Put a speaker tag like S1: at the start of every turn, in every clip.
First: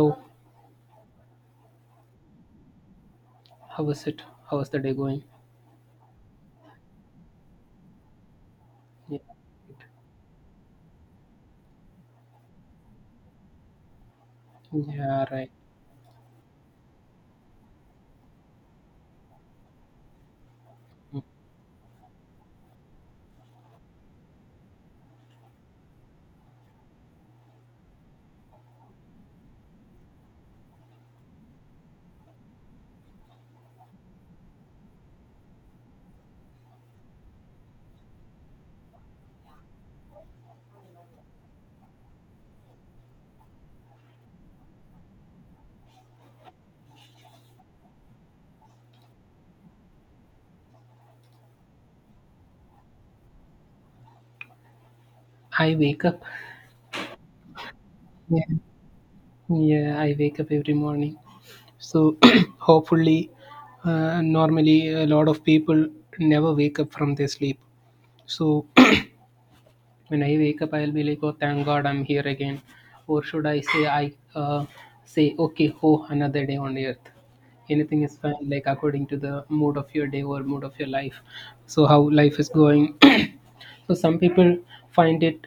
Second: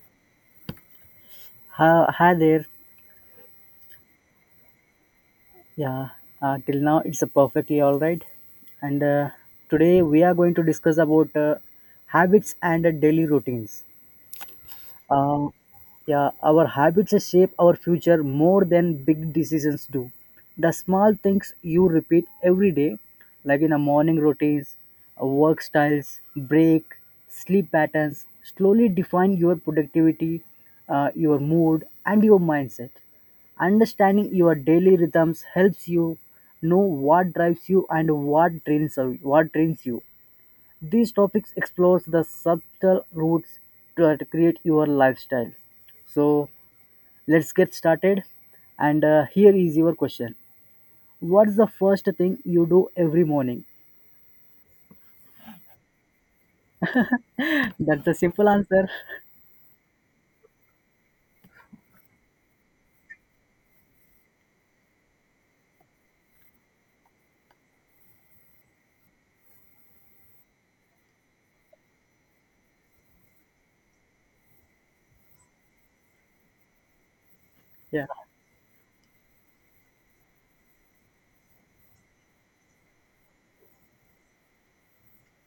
S1: Oh,
S2: Hi, hi there.
S1: how was it? How was the day going?
S2: Yeah, Till now it's a perfectly all right. And
S1: Yeah,
S2: Today we are going to discuss about habits and daily routines.
S1: yeah, right.
S2: Um, yeah, our habits shape our future more than big decisions do. The small things you repeat every day, like in a morning routines, work styles, break, sleep patterns, slowly define your productivity, your mood, and your mindset. Understanding your daily rhythms helps you know what drives you and what trains you. These topics explores the subtle roots to create your lifestyle. So let's get started. And Here is your question: what's the first thing you do every morning?
S1: I wake up.
S2: That's the simple
S1: Yeah,
S2: answer.
S1: yeah, I wake up every morning. So hopefully, normally a lot of people never wake up from their sleep. So when I wake up, I'll be like, oh, thank God I'm here again, or should I say, I say, okay, oh, another day on earth. Anything
S2: Yeah,
S1: is fine, like according to the mood of your day or mood of your life. So how life is going. So some people find it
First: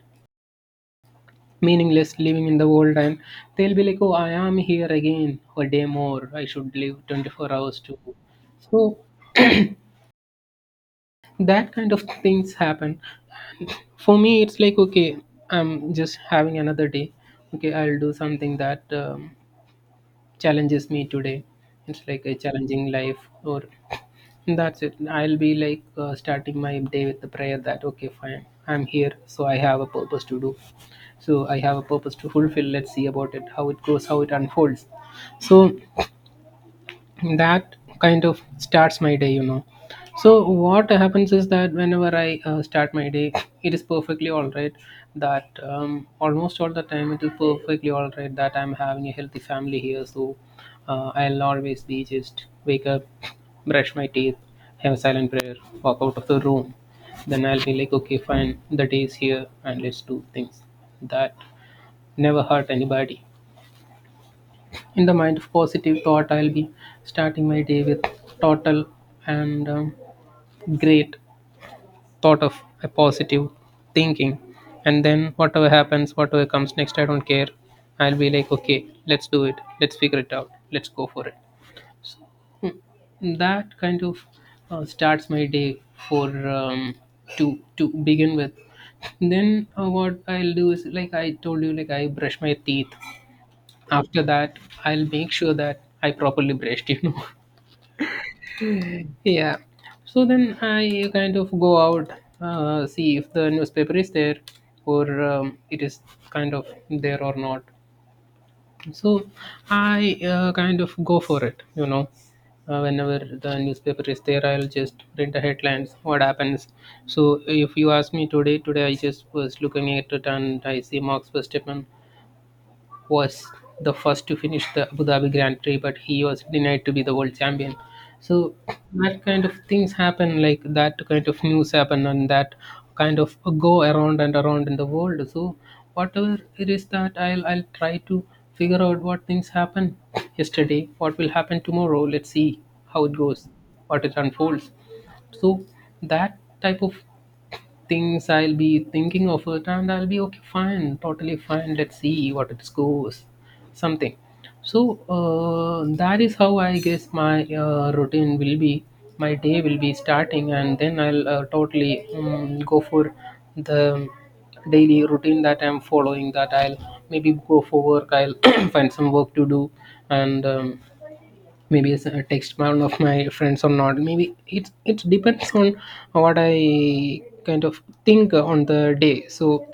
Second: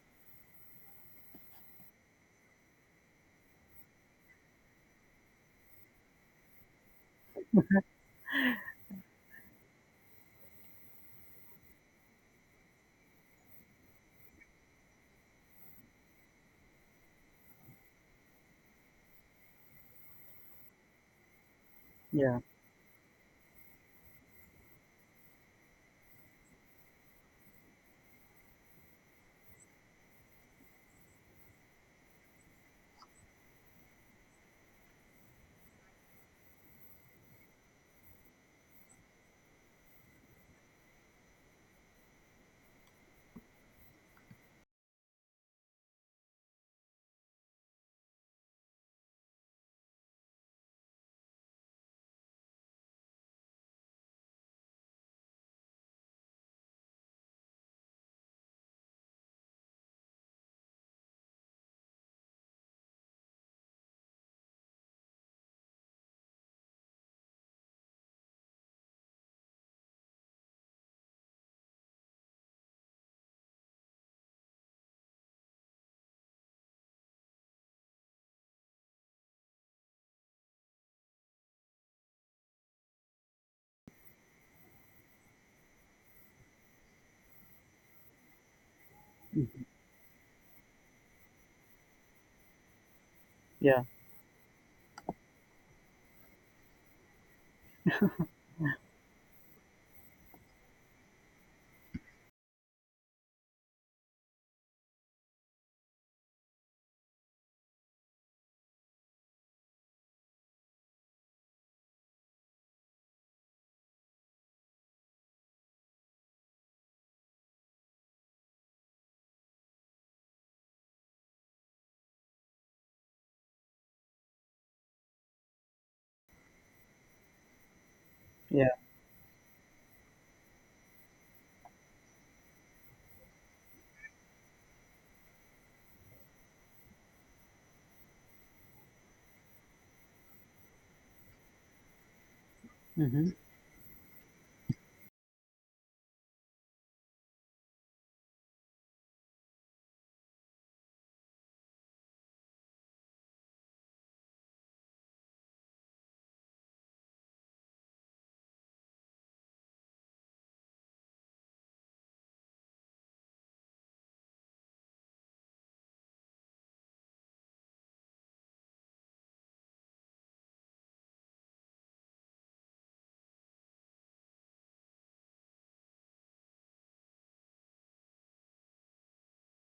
S1: meaningless living in the world and they'll be like, oh, I am here again a day more. I should live 24 hours too. So that kind of things happen. For me, it's like, okay, I'm just having another day. Okay, I'll do something that challenges me today. It's like a
S2: yeah,
S1: challenging life, or that's it. I'll be like starting my day with the prayer that, okay, fine, I'm here, so I have a purpose to do. So I have a purpose to fulfill. Let's see about it, how it goes, how it unfolds. So that kind of starts my day, you know. So what happens is that whenever I start my day, it is perfectly all right, that almost all the time it is perfectly all right that I'm having a healthy family here. So I'll always be just wake up, brush my teeth, have a silent prayer, walk out of the room. Then I'll be like, okay, fine, the day is here, and let's do things that never hurt anybody. In the mind of positive thought, I'll be starting my day with total and great thought of a positive thinking. And then whatever happens, whatever comes next, I don't care. I'll be like, okay, let's do it. Let's figure it out. Let's go for it. Hmm. That kind of starts my day for to begin with. Then what I'll do is like I told you, like I brush my teeth.
S2: yeah,
S1: After that, I'll make sure that I properly brushed, you know. Yeah. So then I kind of go out, see if the newspaper is there or it is kind of there or not. So I kind of go for it, you know. Whenever the newspaper is there, I'll just print the headlines, what happens. So if you ask me today, today I just was looking at it and I see Mark's first statement was the first to finish the Abu Dhabi Grand Prix, but he was denied to be the world champion. So
S2: yeah,
S1: that kind of things happen, like that kind of news happen, and that kind of go around and around in the world. So whatever it is, that I'll try to figure out what things happen yesterday, what will happen tomorrow. Let's see how it
S2: hmm,
S1: goes, what it unfolds. So that type of things I'll be thinking of it, and I'll be okay, fine, totally fine. Let's see what it goes, something. So that is how I guess my routine will be. My day will be starting, and then I'll totally go for the daily routine that I'm following. That I'll maybe go for work. I'll find some work to do, and maybe it's a text bound of my friends or not. Maybe it depends on what I kind of think on the day. So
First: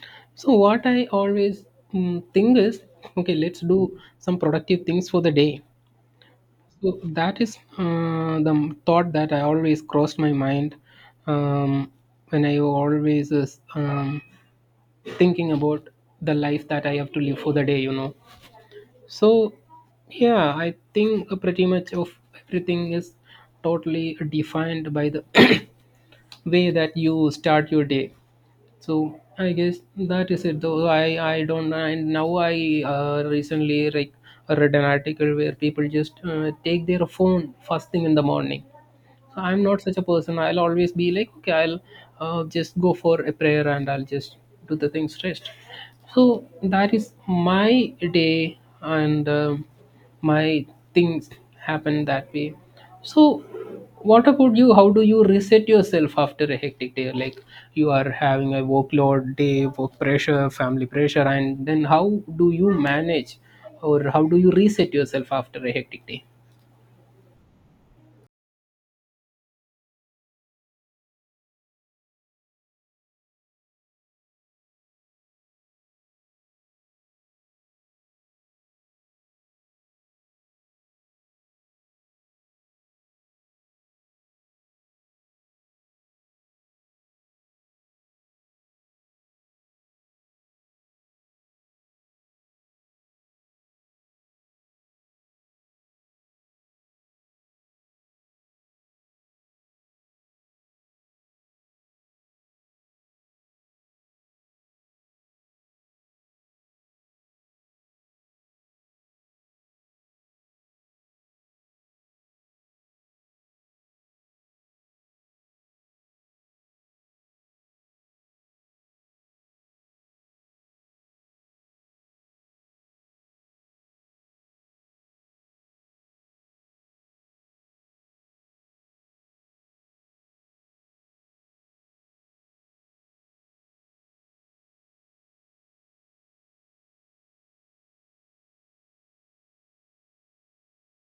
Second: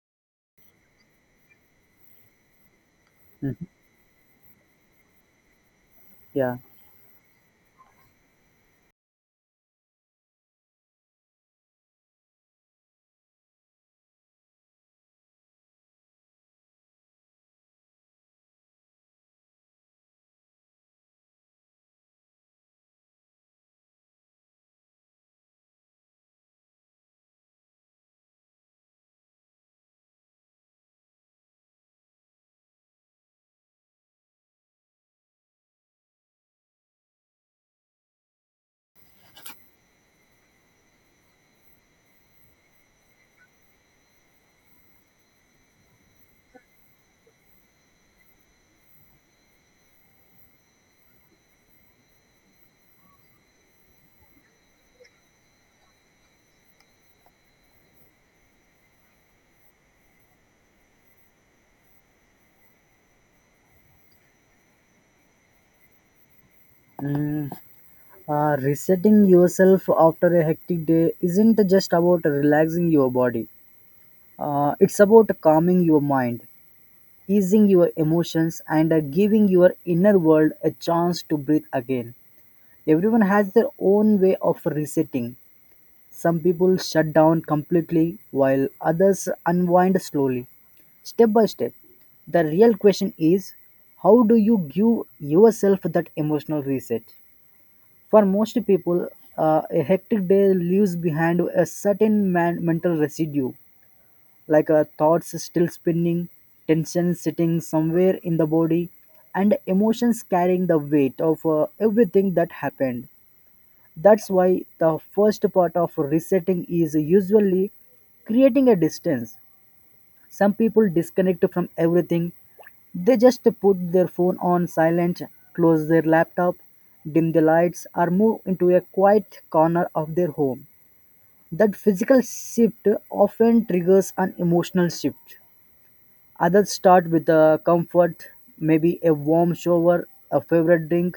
S1: so what I always think is, okay, let's do some productive things for the day.
S2: yeah.
S1: So that is the thought that I always crossed my mind, um, when I always is thinking about the life that I have to live for the day, you know. So, yeah, I think pretty much of everything is totally defined by the way that you start your day. So, I guess that is it. Though I don't. And now I recently like read an article where people just take their phone first thing in the morning, so I'm not such a person. I'll always be like, okay, I'll just go for a prayer, and I'll just do the things stressed. So that is my day, and um, my things happen that way. So what about you? How do you reset yourself after a hectic day? Like you are having a workload day, work pressure, family pressure, and then how do you manage or how do you reset yourself after a hectic day?
S2: Mm, resetting yourself after a hectic day isn't just about relaxing your body. It's about calming your mind. Easing your emotions and giving your inner world a chance to breathe again. Everyone has their own way of resetting. Some people shut down completely while others unwind slowly, step by step. The real question is, how do you give yourself that emotional reset? For most people, a hectic day leaves behind a certain mental residue, like a thoughts still spinning, tension sitting somewhere in the body, and emotions carrying the weight of everything that happened. That's why the first part of resetting is usually creating a distance. Some people disconnect from everything. They just put their phone on silent, close their laptop, dim the lights, or move into a quiet corner of their home. That physical shift often triggers an emotional shift. Others start with a comfort, maybe a warm shower, a favorite drink,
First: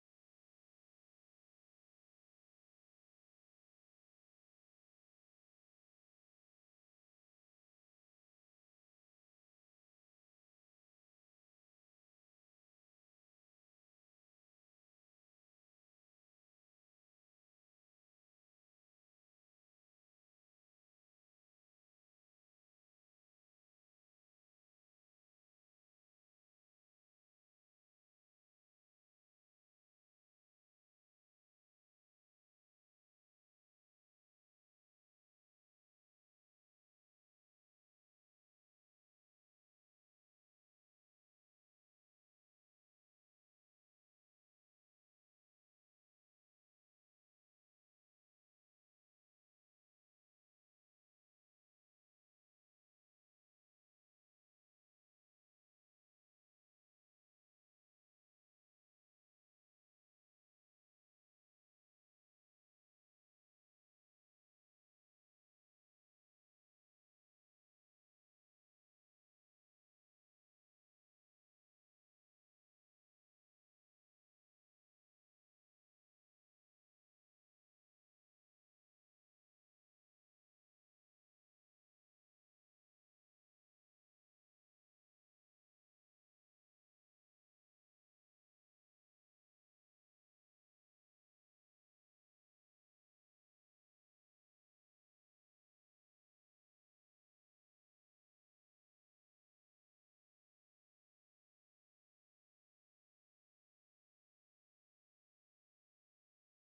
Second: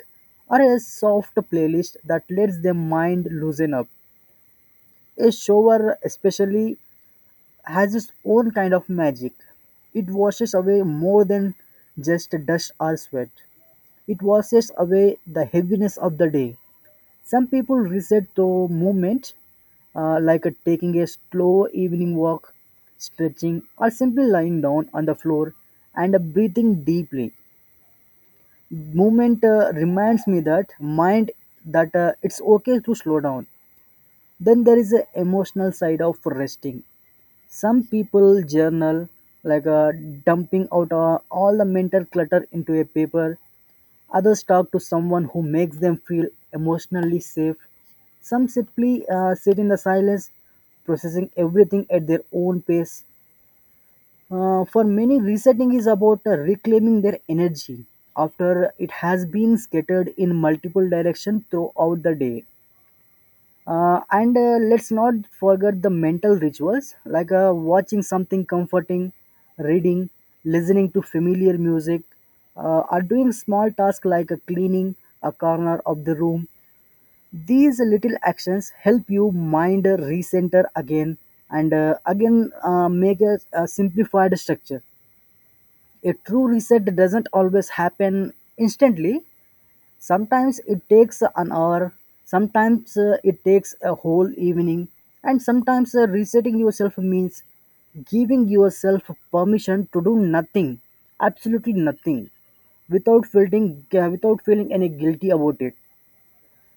S2: or a soft playlist that lets their mind loosen up. A shower, especially, has its own kind of magic. It washes away more than just dust or sweat, it washes away the heaviness of the day. Some people reset the movement, like taking a slow evening walk, stretching, or simply lying down on the floor and breathing deeply. Movement reminds me that mind that it's okay to slow down. Then there is the emotional side of resting. Some people journal, like dumping out all the mental clutter into a paper. Others talk to someone who makes them feel emotionally safe. Some simply sit in the silence, processing everything at their own pace. For many, resetting is about reclaiming their energy after it has been scattered in multiple directions throughout the day. And Let's not forget the mental rituals like watching something comforting, reading, listening to familiar music, or doing small tasks like cleaning a corner of the room. These little actions help you mind recenter again and again make a simplified structure. A true reset doesn't always happen instantly. Sometimes it takes an hour, sometimes it takes a whole evening, and sometimes resetting yourself means giving yourself permission to do nothing, absolutely nothing, without feeling any guilty about it.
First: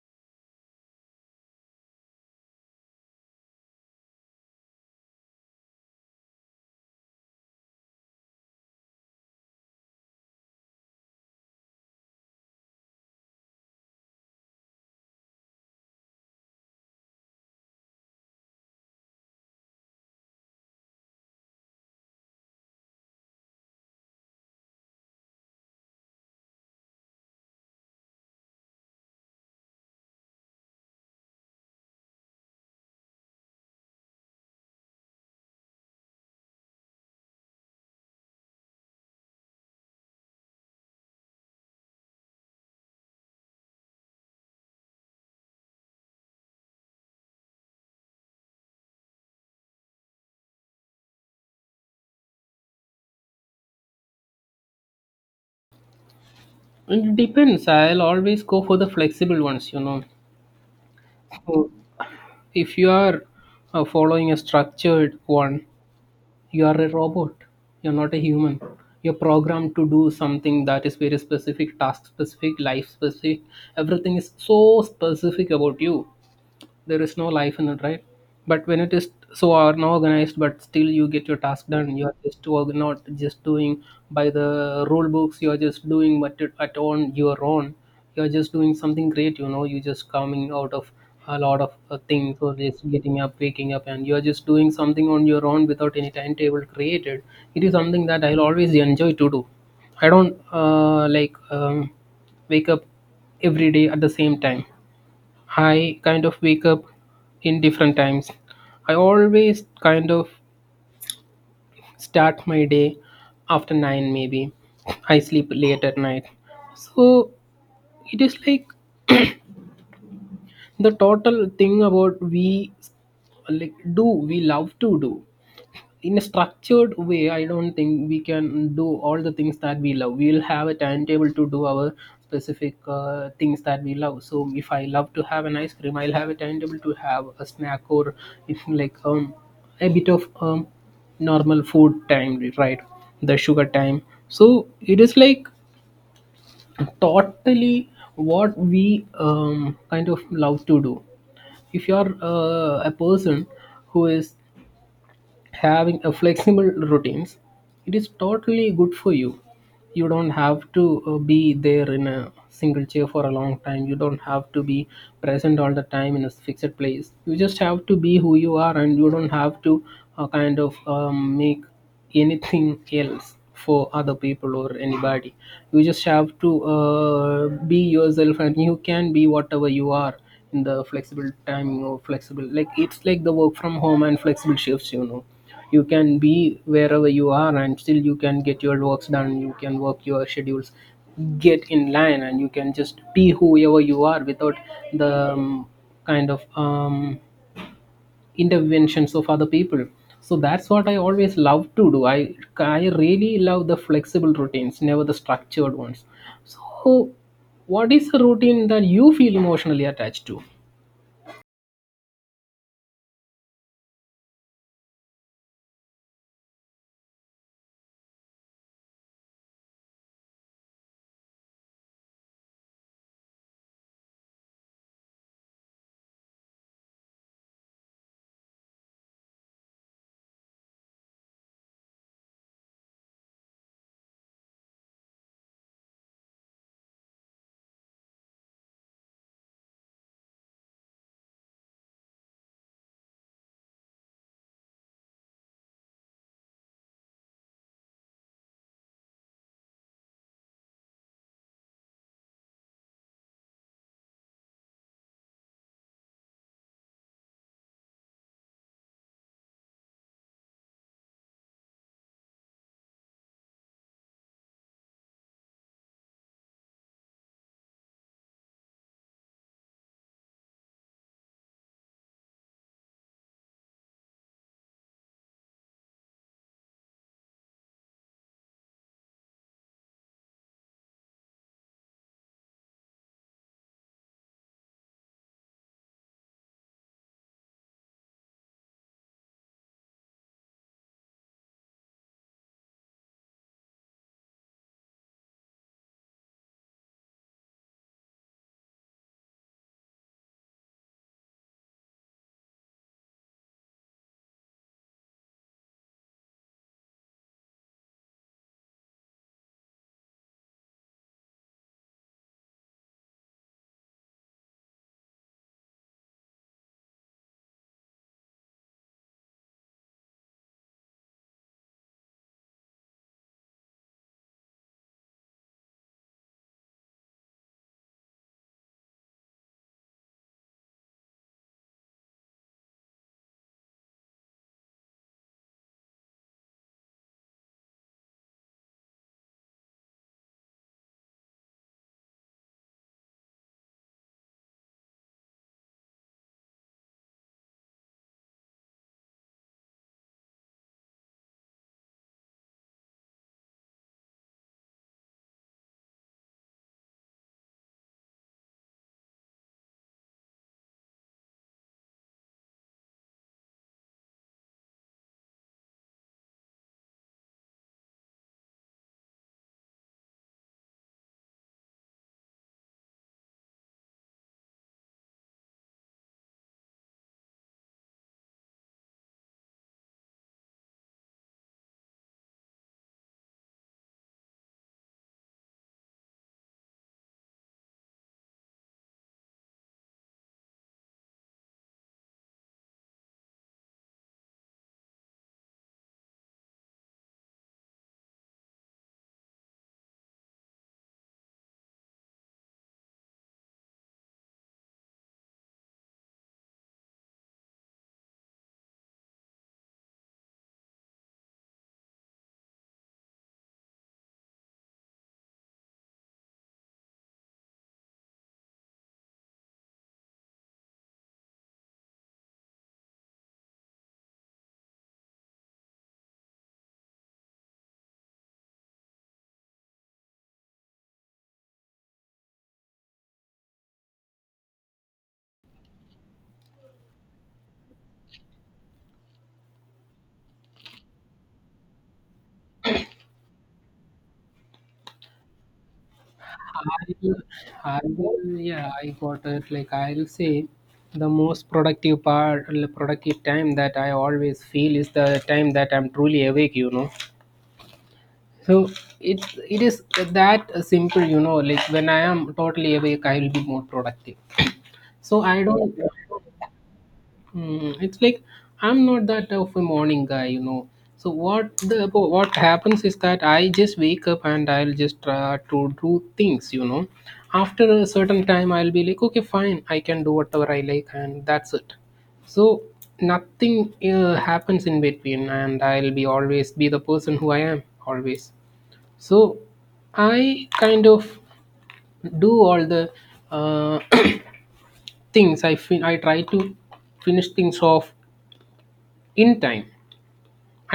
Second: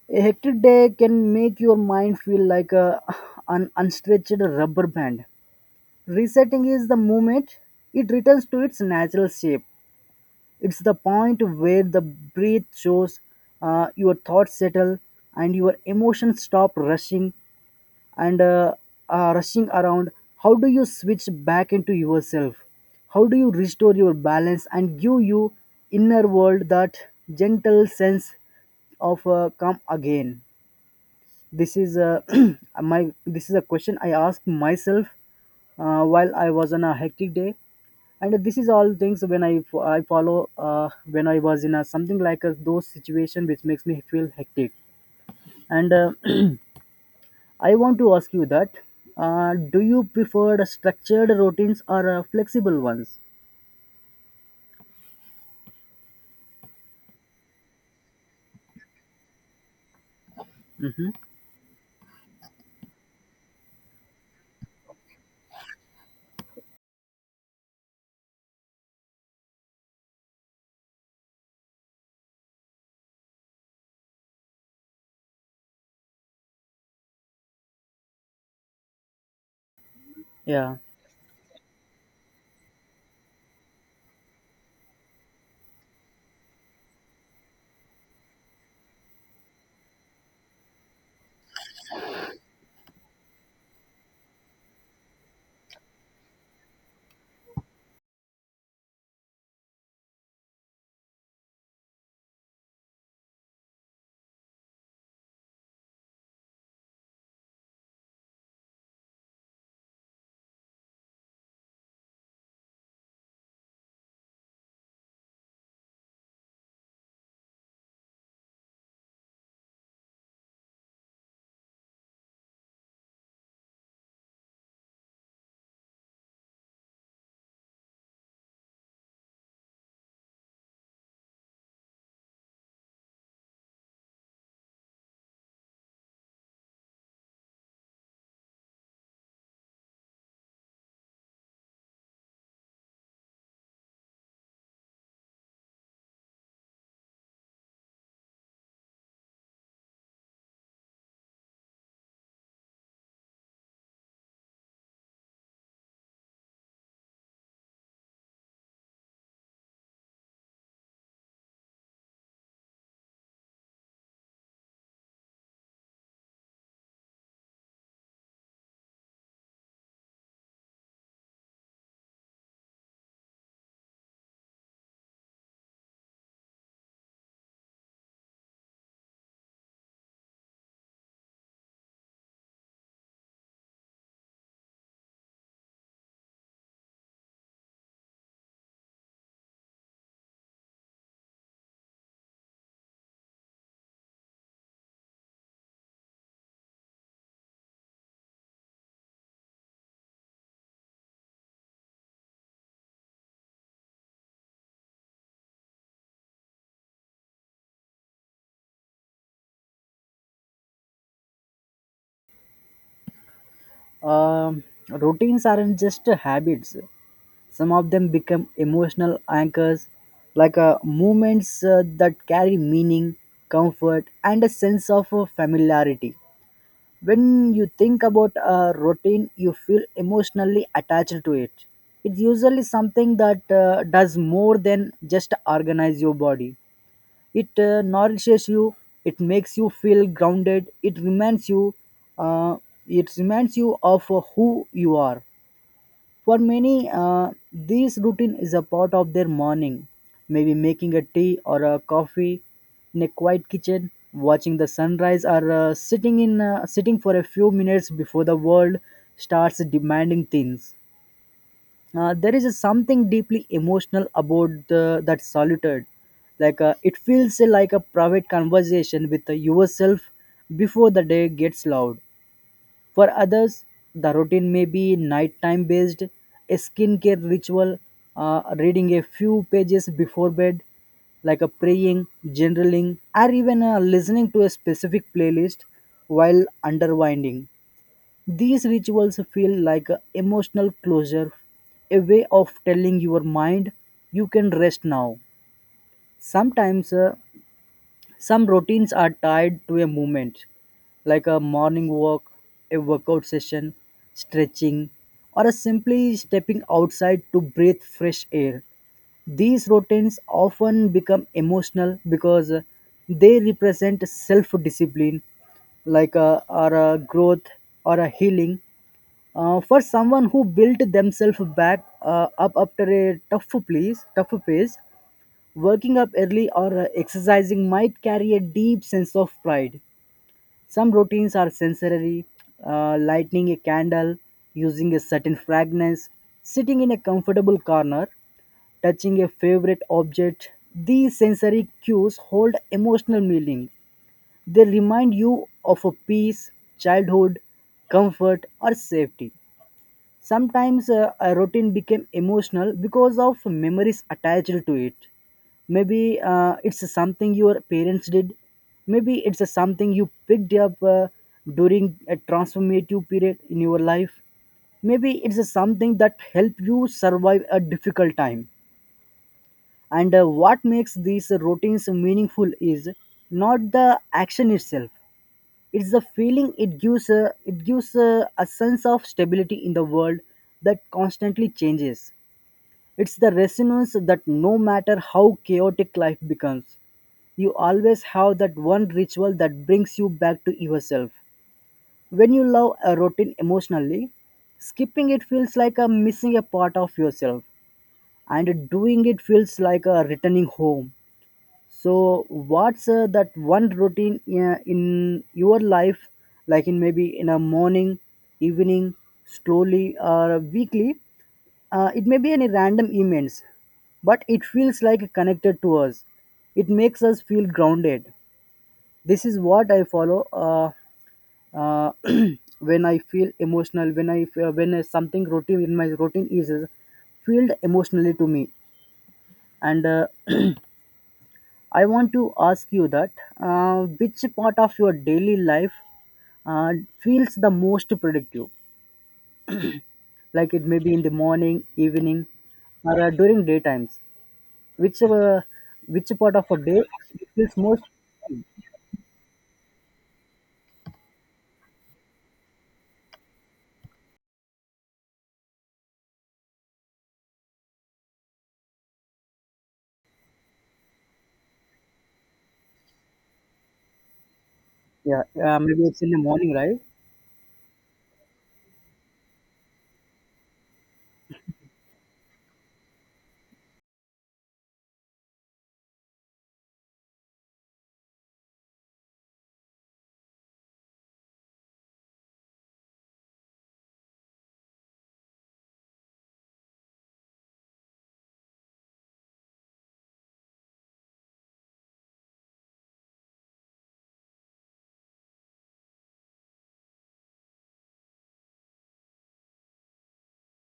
S2: A hectic day can make your mind feel like a, an unstretched rubber band. Resetting is the moment it returns to its natural shape. It's the point where the breath shows, your thoughts settle, and your emotions stop rushing and rushing around. How do you switch back into yourself? How do you restore your balance and give you inner world that gentle sense of calm again? This is a my this is a question I asked myself while I was on a hectic day, and this is all things when I follow when I was in a something like a those situation which makes me feel hectic. And I want to ask you that do you prefer the structured routines or flexible ones?
S1: It depends. I'll always go for the flexible ones, you know.
S2: Hmm.
S1: So if you are following a structured one, you are a robot. You're not a human. You're programmed to do something that is very specific, task specific, life specific. Everything is so specific about you. There is no life in it, right? But when it is so unorganized, but
S2: Yeah.
S1: still you get your task done, you are just not just doing by the rule books. You are just doing what it at on your own. You are just doing something great, you know. You just coming out of a lot of things, or just getting up, waking up, and you are just doing something on your own without any timetable created. It is something that I'll always enjoy to do. I don't like wake up every day at the same time. I kind of wake up in different times. I always kind of start my day after 9 maybe. I sleep late at night. So it is like the total thing about we, like, do we love to do in a structured way. I don't think we can do all the things that we love. We'll have a timetable to do our specific things that we love. So if I love to have an ice cream, I'll have a timetable to have a snack, or if like a bit of normal food time, right, the sugar time. So it is like totally what we kind of love to do. If you're a person who is having a flexible routines, it is totally good for you. You don't have to be there in a single chair for a long time. You don't have to be present all the time in a fixed place. You just have to be who you are, and you don't have to kind of make anything else for other people or anybody. You just have to be yourself, and you can be whatever you are in the flexible timing or flexible, like it's like the work from home and flexible shifts, you know. You can be wherever you are, and still you can get your works done. You can work your schedules, get in line, and you can just be whoever you are without the kind of interventions of other people. So that's what I always love to do. I really love the flexible routines, never the structured ones. So what is a routine that you feel emotionally attached to?
S2: Um, Routines aren't just habits. Some of them become emotional anchors, like movements that carry meaning, comfort, and a sense of familiarity. When you think about a routine, you feel emotionally attached to it. It's usually something that does more than just organize your body. It nourishes you, it makes you feel grounded, it reminds you, uh, it reminds you of who you are. For many, this routine is a part of their morning, maybe making a tea or a coffee in a quiet kitchen, watching the sunrise, or sitting for a few minutes before the world starts demanding things. There is something deeply emotional about that solitude. Like it feels like a private conversation with yourself before the day gets loud. For others, the routine may be nighttime based, a skincare ritual, reading a few pages before bed, like a praying, journaling, or even listening to a specific playlist while underwinding. These rituals feel like a emotional closure, a way of telling your mind you can rest now. Sometimes some routines are tied to a movement, like a morning walk, a workout session, stretching, or a simply stepping outside to breathe fresh air. These routines often become emotional because they represent self discipline, like a, or a growth or a healing. For someone who built themselves back up after a tough phase, working up early or exercising might carry a deep sense of pride. Some routines are sensory, lighting a candle, using a certain fragrance, sitting in a comfortable corner, touching a favorite object. These sensory cues hold emotional meaning. They remind you of a peace, childhood, comfort, or safety. Sometimes a routine became emotional because of memories attached to it. Maybe it's something your parents did. Maybe it's something you picked up during a transformative period in your life. Maybe it's something that helped you survive a difficult time. And What makes these routines meaningful is not the action itself, it's the feeling it gives a sense of stability in the world that constantly changes. It's the resonance that no matter how chaotic life becomes, you always have that one ritual that brings you back to yourself. When you love a routine emotionally, skipping it feels like a missing a part of yourself, and doing it feels like a returning home. So, what's that one routine in your life, like in maybe in a morning, evening, slowly or weekly? It may be any random events, but it feels like connected to us. It makes us feel grounded. This is what I follow uh, when I feel emotional. When when something routine in my routine is filled emotionally to me, and. I want to ask you that which part of your daily life uh, feels the most productive? Like it may be in the morning, evening, or during daytimes. Which uh, which part of a day
S1: I
S2: feels
S1: I
S2: most?
S1: will, yeah, I got it. Like I'll say, the most productive part, productive time that I always feel is the time that I'm truly awake. You know, so it it is that simple. You know, like when I am totally awake, I will be more productive.
S2: Yeah,
S1: So I don't.
S2: maybe it's in the morning, right?
S1: Mm, it's like I'm not that of a morning guy, you know. So what happens is that I just wake up and I'll just try to do things, you know. After a certain time, I'll be like, okay, fine, I can do whatever I like, and that's it. So nothing happens in between, and I'll be always be the person who I am always. So I kind of do all the uh, things. I try to finish things off in time.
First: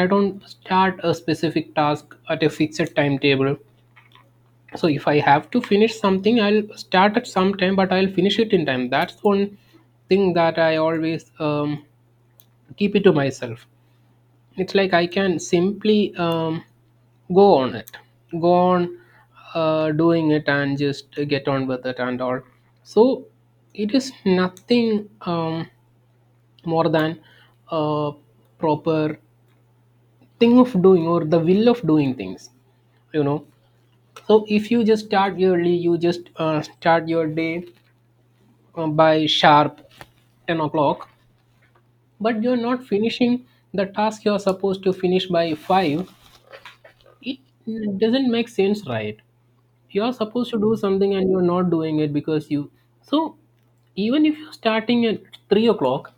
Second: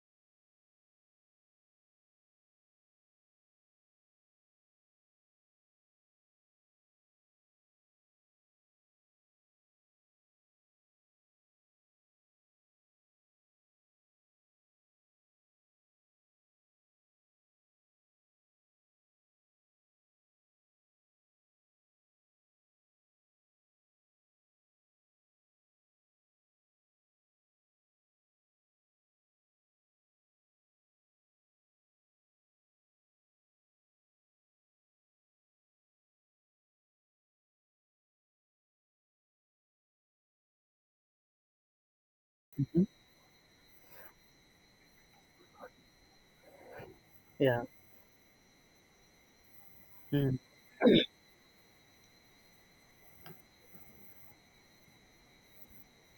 S1: I don't start a specific task at a fixed timetable. So if I have to finish something, I'll start at some time, but I'll finish it in time. That's one thing that I always keep it to myself. It's like I can simply go on it, go on doing it and just get on with it and all. So it is nothing more than a proper thing of doing, or the will of doing things you know so if you just start early, you just start your day by sharp 10 o'clock, but you're
S2: Mhm.
S1: not finishing the task you're supposed to finish by 5,
S2: Yeah.
S1: it doesn't make sense, right? You're
S2: Mm.
S1: supposed to do something and you're not doing it because you, so even if you're starting at 3 o'clock,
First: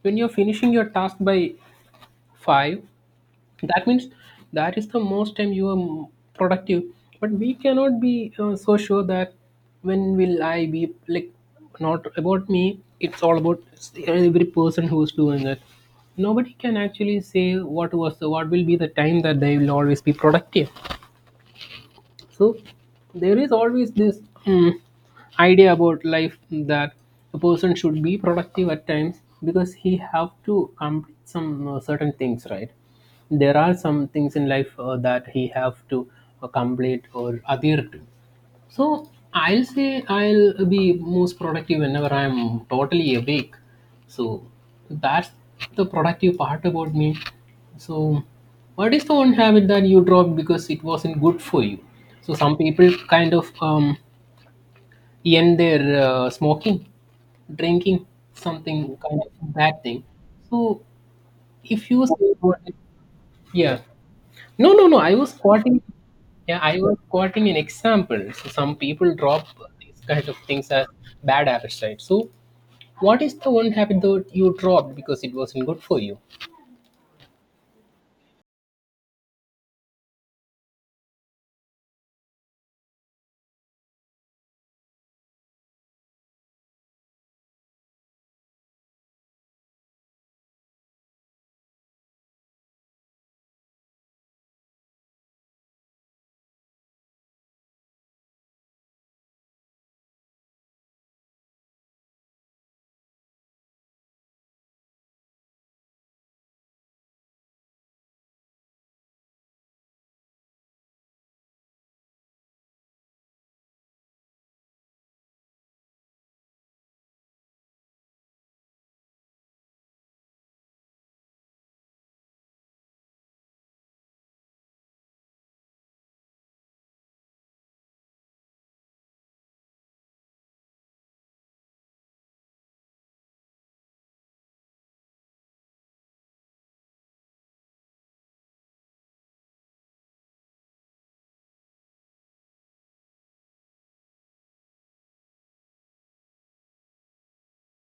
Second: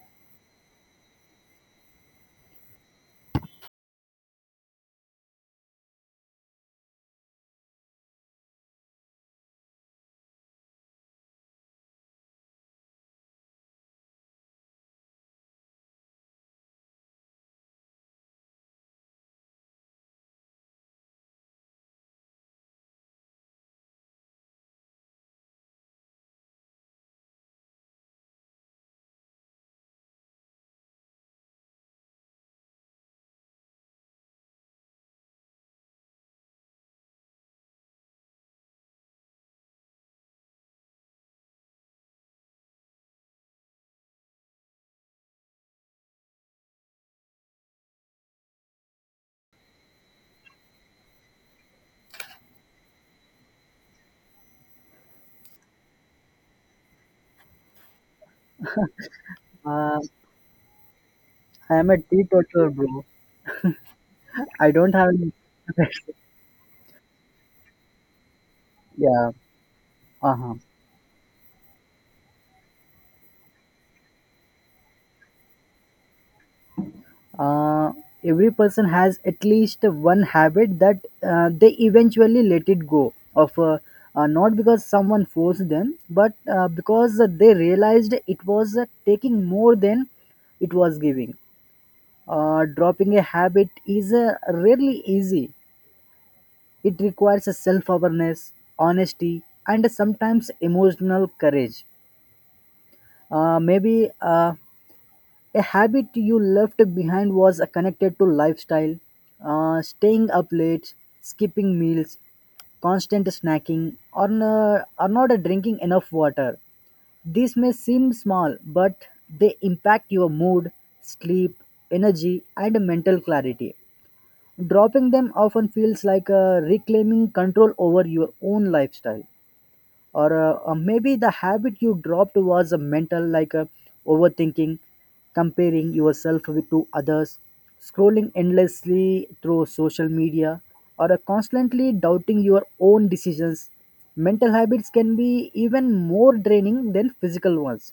S1: when you're finishing your task by 5, that means that is the most time you are productive. But we cannot be so sure that when will I be like, not about me, it's all about every person who's doing it. Nobody can actually say what was the, what will be the time that they will always be productive. So there is always this mm, idea about life that a person should be productive at times because he have to complete some certain things, right? There are some things in life that he have to complete or adhere to. So I'll say I'll be most productive whenever I'm totally awake. So that's the productive part about me. So what is the one habit that you dropped because it wasn't good for you? So some people kind of end their smoking, drinking, something kind of bad
S2: Uh,
S1: thing. So
S2: I am
S1: if
S2: a
S1: you say what,
S2: teetotaler, bro.
S1: yeah.
S2: I
S1: No, no,
S2: don't
S1: no.
S2: have.
S1: I
S2: Any-
S1: was quoting. Yeah, I was quoting an example. So some people
S2: yeah.
S1: drop these kind
S2: Uh
S1: of
S2: huh.
S1: things as bad habits, right? So, what is the one habit that you dropped because it wasn't good for you?
S2: uh, every person has at least one habit that they eventually let it go of not because someone forced them but because they realized it was taking more than it was giving. Dropping a habit is rarely easy. It requires a self-awareness, honesty and sometimes emotional courage. Maybe A habit you left behind was connected to lifestyle, staying up late, skipping meals, constant snacking, or, or not drinking enough water. These may seem small, but they impact your mood, sleep, energy, and mental clarity. Dropping them often feels like reclaiming control over your own lifestyle, or maybe the habit you dropped was a mental, like overthinking, comparing yourself with to others, scrolling endlessly through social media, or constantly doubting your own decisions. Mental habits can be even more draining than physical ones.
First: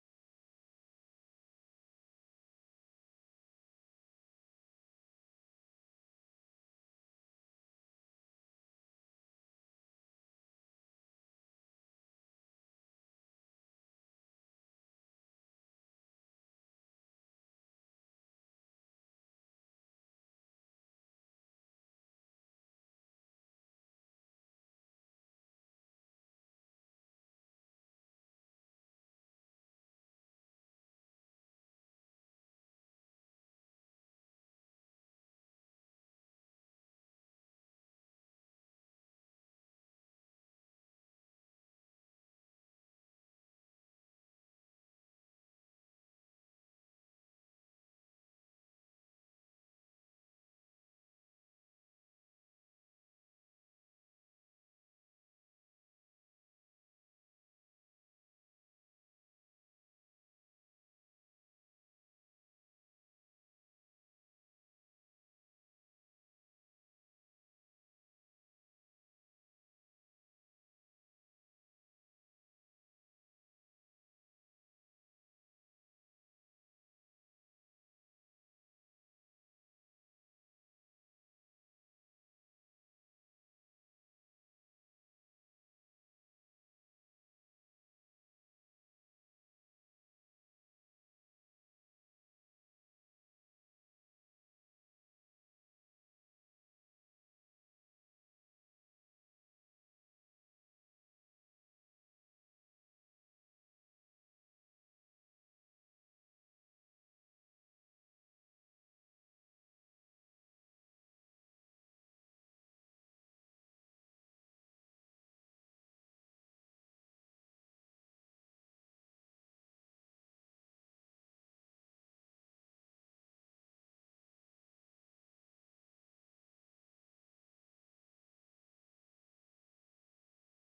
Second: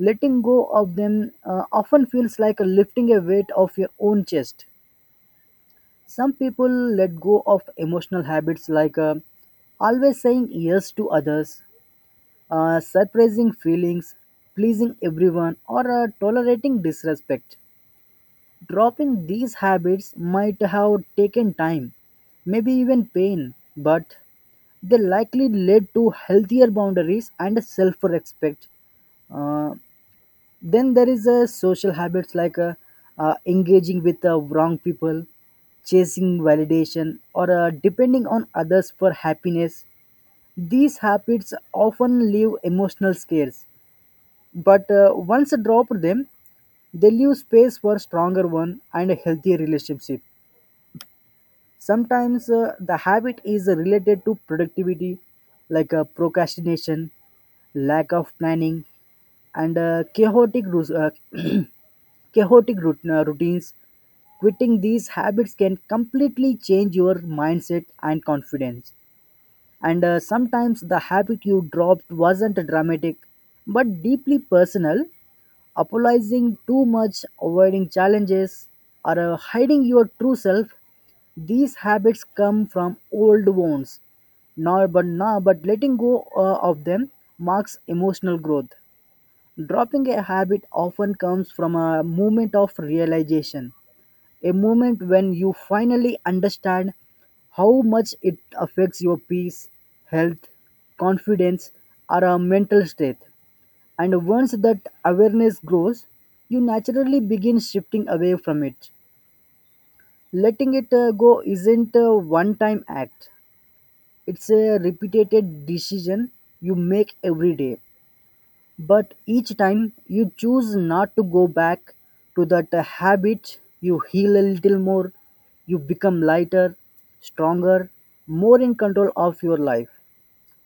S2: Letting go of them often feels like lifting a weight off your own chest. Some people let go of emotional habits like always saying yes to others, surprising feelings, pleasing everyone, or tolerating disrespect. Dropping these habits might have taken time, maybe even pain, but they likely led to healthier boundaries and self respect. Uh, then there is social habits like engaging with wrong people, chasing validation, or depending on others for happiness. These habits often leave emotional scars, but once I dropped them, they leave space for stronger one and a healthier relationship. Sometimes the habit is related to productivity, like procrastination, lack of planning, and chaotic rus- chaotic routines. Quitting these habits can completely change your mindset and confidence, and sometimes the habit you dropped wasn't dramatic but deeply personal. Apologizing too much, avoiding challenges, or hiding your true self, these habits come from old wounds, now but letting go of them marks emotional growth. Dropping a habit often comes from a moment of realization, a moment when you finally understand how much it affects your peace, health, confidence, or a mental state. And once that awareness grows, you naturally begin shifting away from it. Letting it go isn't a one time act, it's a repeated decision you make every day. But each time you choose not to go back to that habit, you heal a little more, you become lighter, stronger, more in control of your life.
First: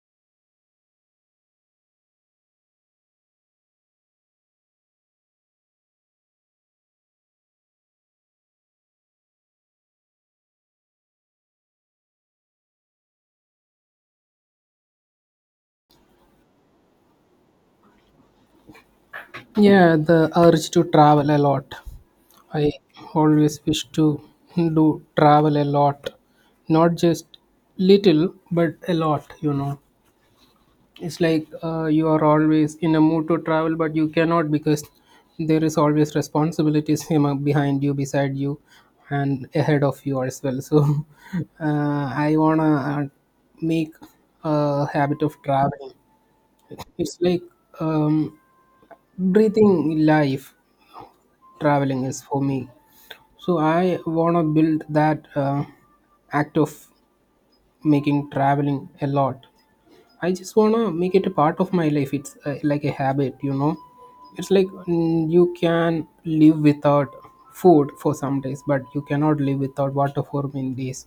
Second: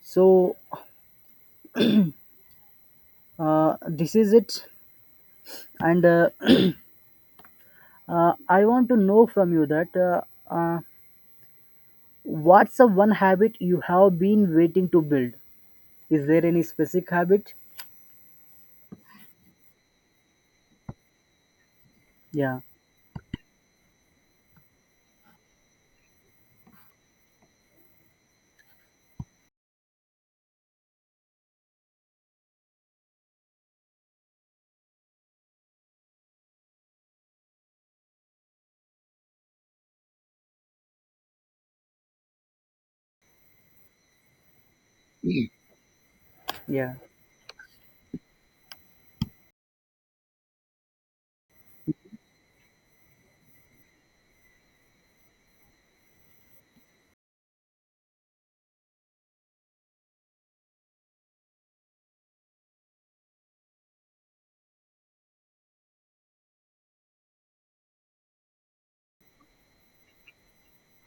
S2: So, this is it. And I want to know from you that uh, what's the one habit you have been waiting to build? Is there any specific habit?
S1: Yeah, the urge to travel a lot.
S2: Yeah,
S1: I always wish to do travel a lot, not just little, but a lot, you know. It's like you are always in a mood to travel, but you cannot because there is always responsibilities you know, behind you, beside you, and ahead of you as well. So I wanna make a habit of traveling.
S2: yeah,
S1: It's like um, breathing life. Traveling is for me. So I wanna build that act of making traveling a lot. I just wanna make it a part of my life. It's like a habit, you know. It's like you can live without food for some days, but you cannot live without water for many days.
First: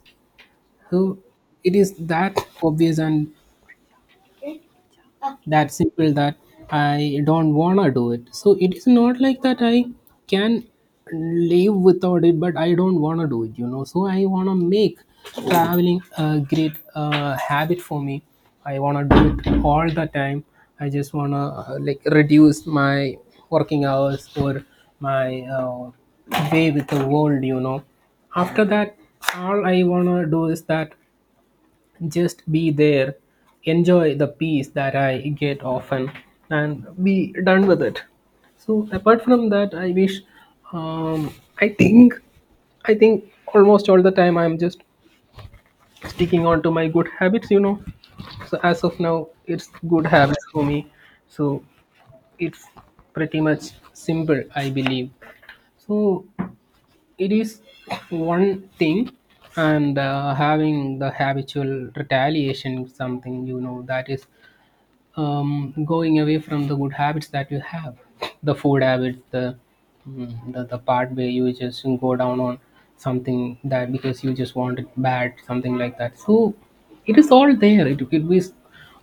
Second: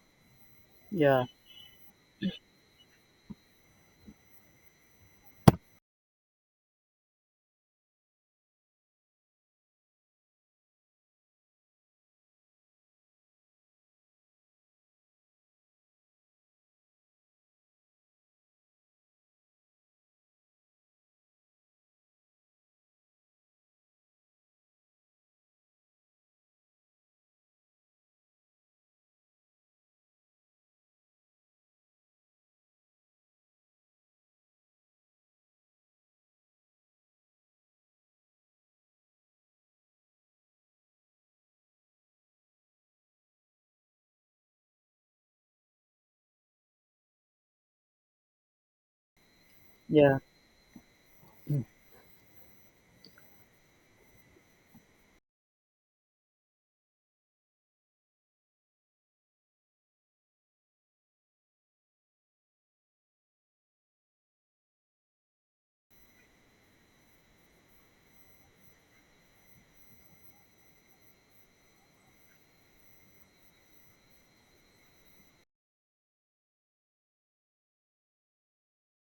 S1: So
S2: yeah,
S1: it is that obvious, and that simple that I don't wanna do it. So it is not like that I can live without it, but I don't wanna do it. You know, so I wanna make traveling a great habit for me. I wanna do it all the time. I just wanna like reduce my working hours or my way with the world. You know, after that, all I wanna do is that just be there, enjoy the peace that I get often, and be done with it. So apart from that, I wish. Um, I think almost all the time I'm just sticking on to my good habits. You know, so as of now, it's good
S2: yeah,
S1: habits for me. So it's pretty much simple, I believe. So it is one thing, and having the habitual retaliation is something, you know, that is going away from the good habits that you have, the food habits, the, the part where you just go down on something that because you just want it bad, something like that. So it is all there, it is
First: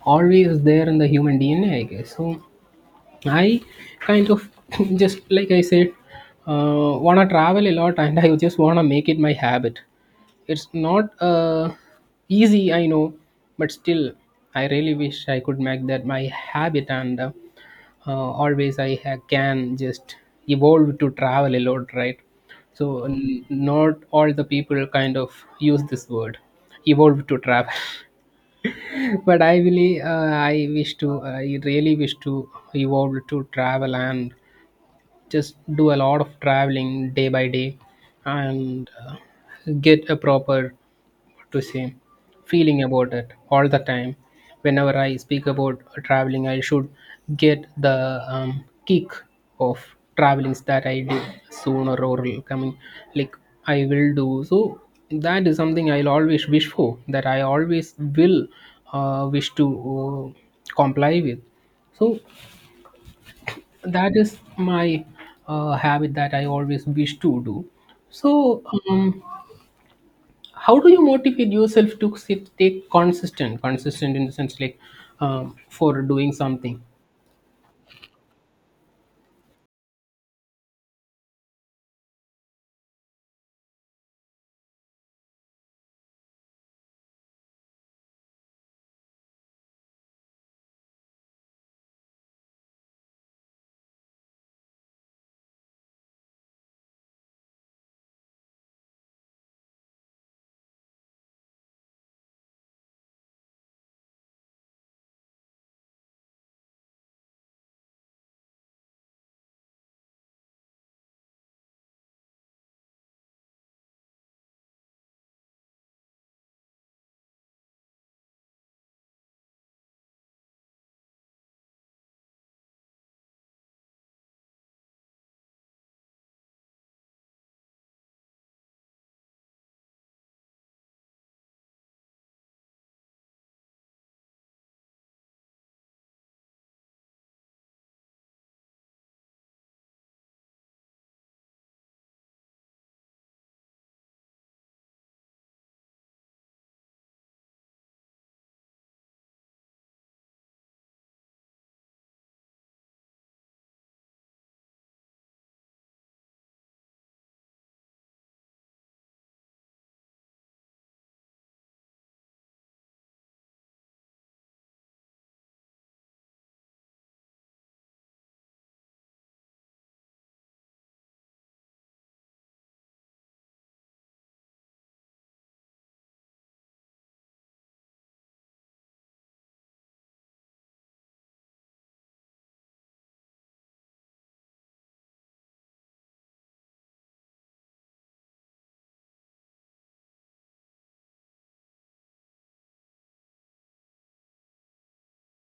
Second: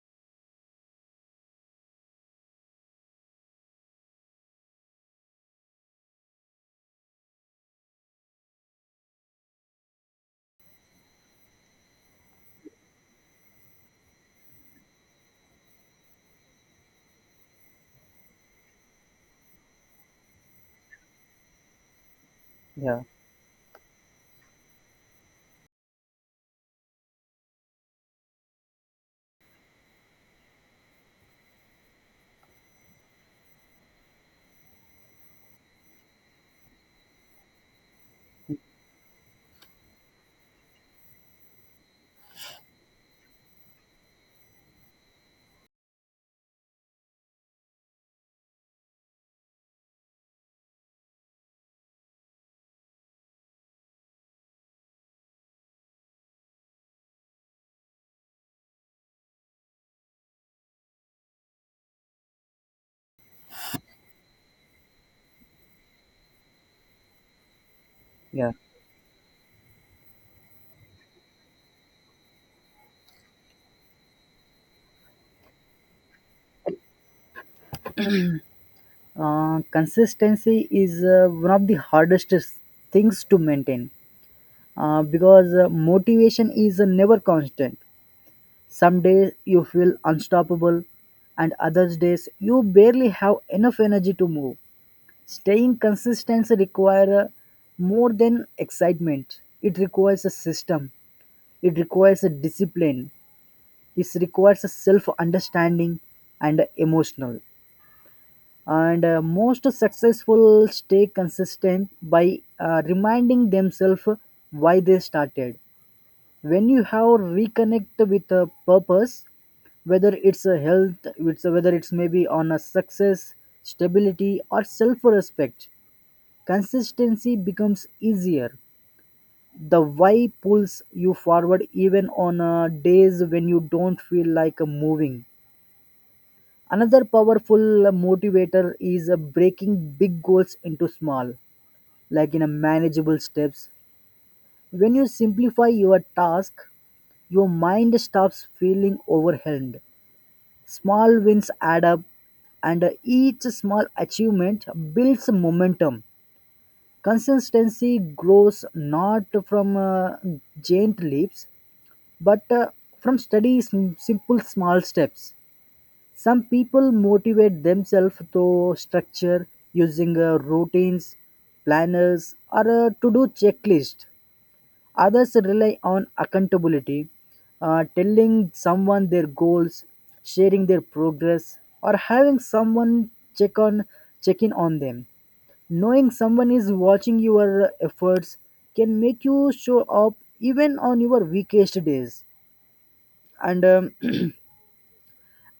S1: always there in the human DNA, I guess. So I kind of just like I said, wanna travel a lot, and I just wanna make it my habit. It's not easy, I know, but still, I really wish I could make that my habit, and always can just evolve to travel a lot, right?
S2: yeah,
S1: So not all the people kind of use this word, evolve to travel. But I really, I wish to, I really wish to evolve to travel and just do a lot of traveling day by day, and get a proper, what to say, feeling about it all the time. Whenever I speak about traveling, I should get the kick of travelings that I did sooner or coming, like I will do. So that is something I'll always wish for, that I always will wish to comply with. So that is my habit that I always wish to do.
S2: yeah.
S1: So, um, how do you motivate yourself to sit, take consistent in the sense like for doing something?
S2: Consistency is one of the hardest things to maintain, because motivation is never constant. Some days you feel unstoppable, and other days you barely have enough energy to move. Staying consistent requires more than excitement. It requires a system. It requires a discipline. It requires a self-understanding and emotional. And Most successful stay consistent by reminding themselves why they started. When you have reconnect with a purpose, whether it's a health, it's whether it's maybe on a success, stability, or self respect, consistency becomes easier. The why pulls you forward even on days when you don't feel like moving. Another powerful motivator is breaking big goals into small, like in a manageable steps. When you simplify your task, your mind stops feeling overwhelmed. Small wins add up, and each small achievement builds momentum. Consistency grows not from giant leaps, but from steady, simple small steps. Some people motivate themselves through structure, using routines, planners, or a to do checklist. Others rely on accountability, telling someone their goals, sharing their progress, or having someone check on check in on them. Knowing someone is watching your efforts can make you show up even on your weakest days. And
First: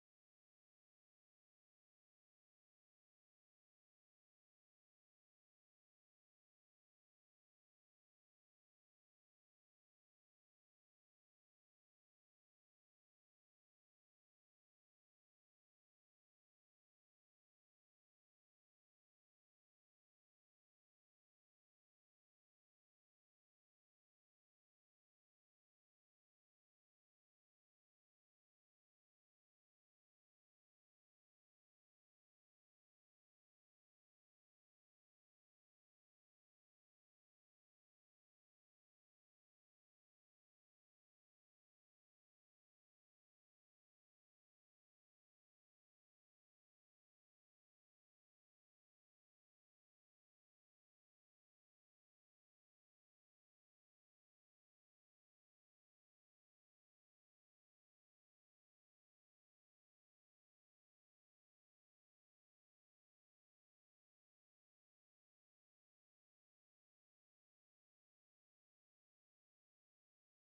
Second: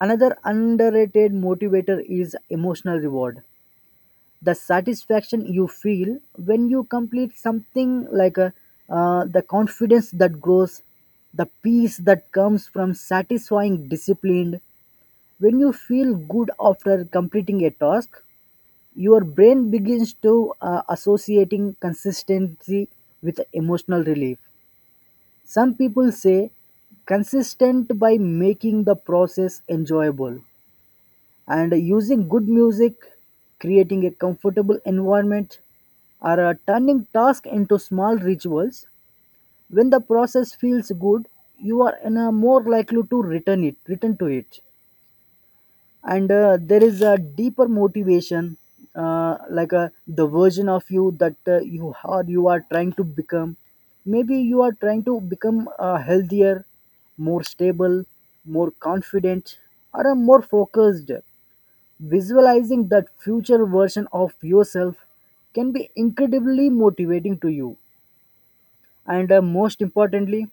S2: Another underrated motivator is emotional reward. The satisfaction you feel when you complete something like a, the confidence that grows, the peace that comes from satisfying discipline. When you feel good after completing a task, your brain begins to associating consistency with emotional relief. Some people say consistent by making the process enjoyable and using good music, creating a comfortable environment, or turning tasks into small rituals. When the process feels good, you are in a more likely to return to it. And There is a deeper motivation, like the version of you that you are trying to become. Maybe you are trying to become healthier, more stable, more confident, or more focused. Visualizing that future version of yourself can be incredibly motivating to you. And most importantly,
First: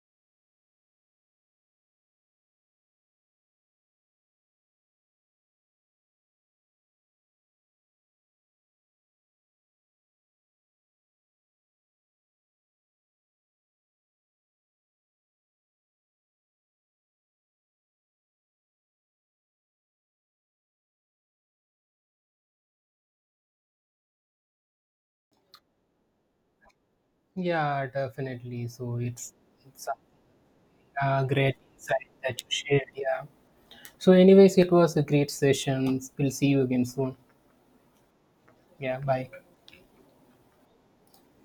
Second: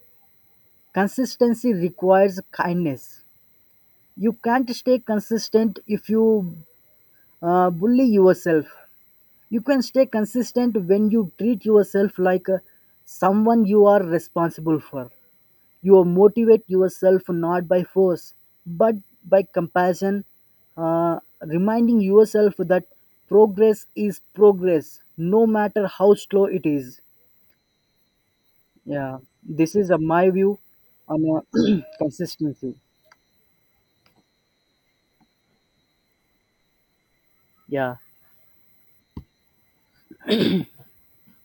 S2: consistency requires kindness. You can't stay consistent if you bully yourself. You can stay consistent when you treat yourself like someone you are responsible for. You motivate yourself not by force, but by compassion, uh, reminding yourself that progress is progress, no matter how slow it is.
S1: Yeah, definitely. So
S2: Yeah, this
S1: it's
S2: is my
S1: a
S2: view on
S1: great insight that you
S2: consistency.
S1: shared. Yeah. So, anyways, it was a great session. We'll see you again soon.
S2: Yeah.
S1: Yeah. Bye.